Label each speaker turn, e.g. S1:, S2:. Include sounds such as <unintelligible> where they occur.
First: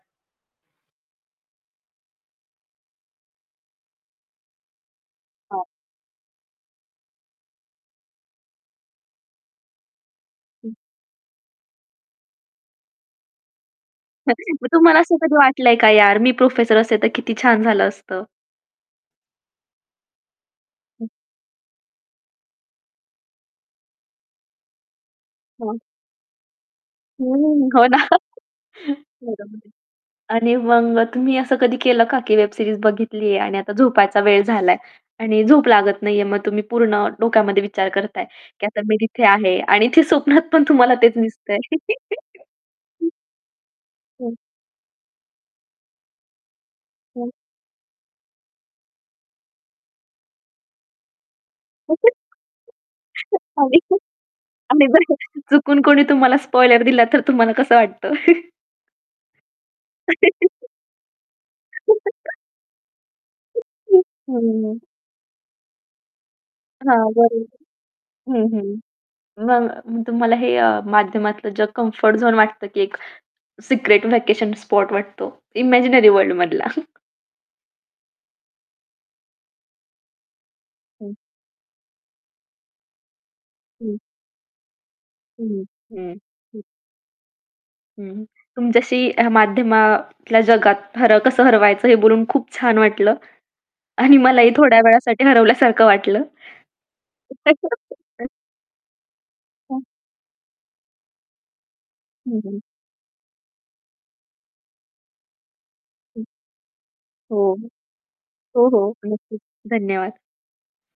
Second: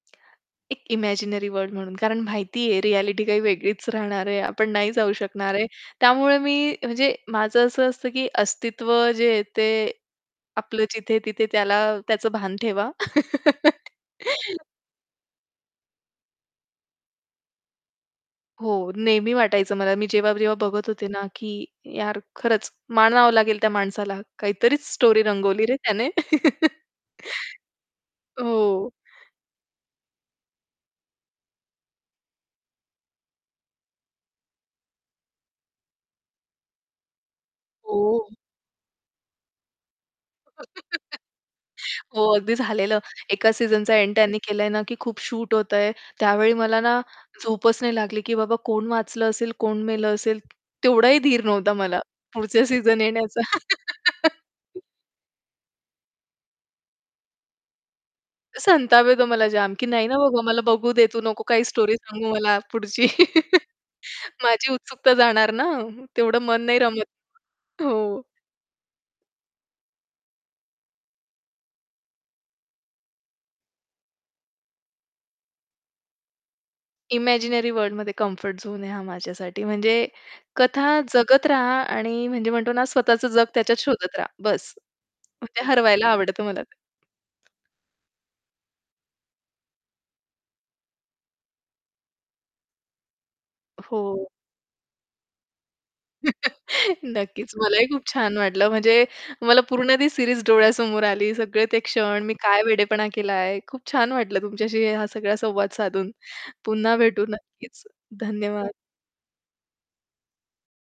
S1: एक imaginary world म्हणून, कारण माहितीये रिॲलिटी काही वेगळीच राहणार आहे, आपण नाही जाऊ शकणार
S2: हां.
S1: आहे. त्यामुळे मी, अ, म्हणजे माझं असं असतं, की अस्तित्व जे आहे ते
S2: हं.
S1: आपलं जिथ-तिथे त्याला, त्याचं भान ठेवा.
S2: <chuckles>
S1: <laughs>
S2: मग तुम्हाला असं कधी वाटलं आहे का यार, मी प्रोफेसर असते तर किती छान झालं असतं?
S1: हो, नेहमी वाटायचं मला. मी जेव्हा-जेव्हा बघत
S2: हं.
S1: होते ना, की यार खरंच मानावं लागेल त्या माणसाला, काहीतरीच स्टोरी रंगवली रे
S2: हां.
S1: त्याने, <laughs>
S2: हं, हो ना
S1: हो.
S2: रंगवली. आणि मग तुम्ही असं कधी केलं का, की वेब सीरीज बघितली आहे आणि आता झोपायचा वेळ झालाय आणि झोप लागत नाहीये. मग तुम्ही पूर्ण डोक्यामध्ये विचार करताय,
S1: हो.
S2: की आता मी तिथे आहे आणि ते स्वप्नात पण तुम्हाला तेच
S1: <laughs>
S2: दिसतं आहे.
S1: हो, अगदी झालेलं.
S2: <laughs>
S1: एका सीझनचा एंड
S2: हं.
S1: त्यांनी केलं आहे ना, की खूप शूट होतंय. त्यावेळी मला ना,
S2: हं.
S1: झोपच नाही लागली, की बाबा कोण वाचलं असेल, कोण मेलं असेल. तेवढाही धीर नव्हता मला,
S2: <laughs>
S1: पुढच्या सीझन येण्याचा.
S2: आणि जर
S1: <laughs>
S2: आणि जर अ, चुकून कोणी तुम्हाला स्पॉईलर दिला, तर तुम्हाला कसं वाटतं? <chuckles>
S1: संताप येतो मला जाम, की नाही ना बघू, मला
S2: <laughs>
S1: बघू दे, तू नको काही स्टोरी सांगू
S2: <laughs>
S1: मला पुढची
S2: <chuckles>
S1: <laughs> माझी
S2: हो.
S1: उत्सुकता जाणार ना, तेवढं मन नाही
S2: हां,
S1: रमत
S2: बरोबर.
S1: हो.
S2: हं, हं. मग तुम्हाला हे अ, माध्यमातलं जग कम्फर्ट झोन वाटतं, की एक सिक्रेट व्हेकेशन स्पॉट वाटतो, इमॅजिनरी वर्ल्ड मधला.
S1: इमॅजिनरी वर्ल्डमध्ये कम्फर्ट झोन आहे हा माझ्यासाठी. म्हणजे कथा
S2: हं.
S1: जगत रहा आणि म्हणजे म्हणतो ना, स्वतःचं जग त्याच्यात
S2: हं.
S1: शोधत रहा बस. मग
S2: हं,
S1: ते हरवायला
S2: हं,
S1: आवडतं
S2: हं.
S1: मला ते.
S2: हं. तुमच्याशी ह्या माध्यमातल्या जगात हर कसं हरवायचं हे बोलून खूप छान वाटलं. आणि
S1: हो.
S2: मलाही थोड्या वेळासाठी हरवल्यासारखं वाटलं.
S1: <chuckles> नक्कीच मलाही खूप
S2: <laughs>
S1: छान वाटलं, म्हणजे मला
S2: <unintelligible>
S1: पूर्ण ती सिरीज डोळ्यासमोर आली, सगळे ते क्षण, मी
S2: हं, हं.
S1: काय वेडेपणा केलाय. खूप छान वाटलं तुमच्याशी हा सगळा संवाद साधून,
S2: हं.
S1: पुन्हा भेटू
S2: हो.
S1: नक्कीच.
S2: हो,
S1: धन्यवाद.
S2: हो नक्कीच. धन्यवाद.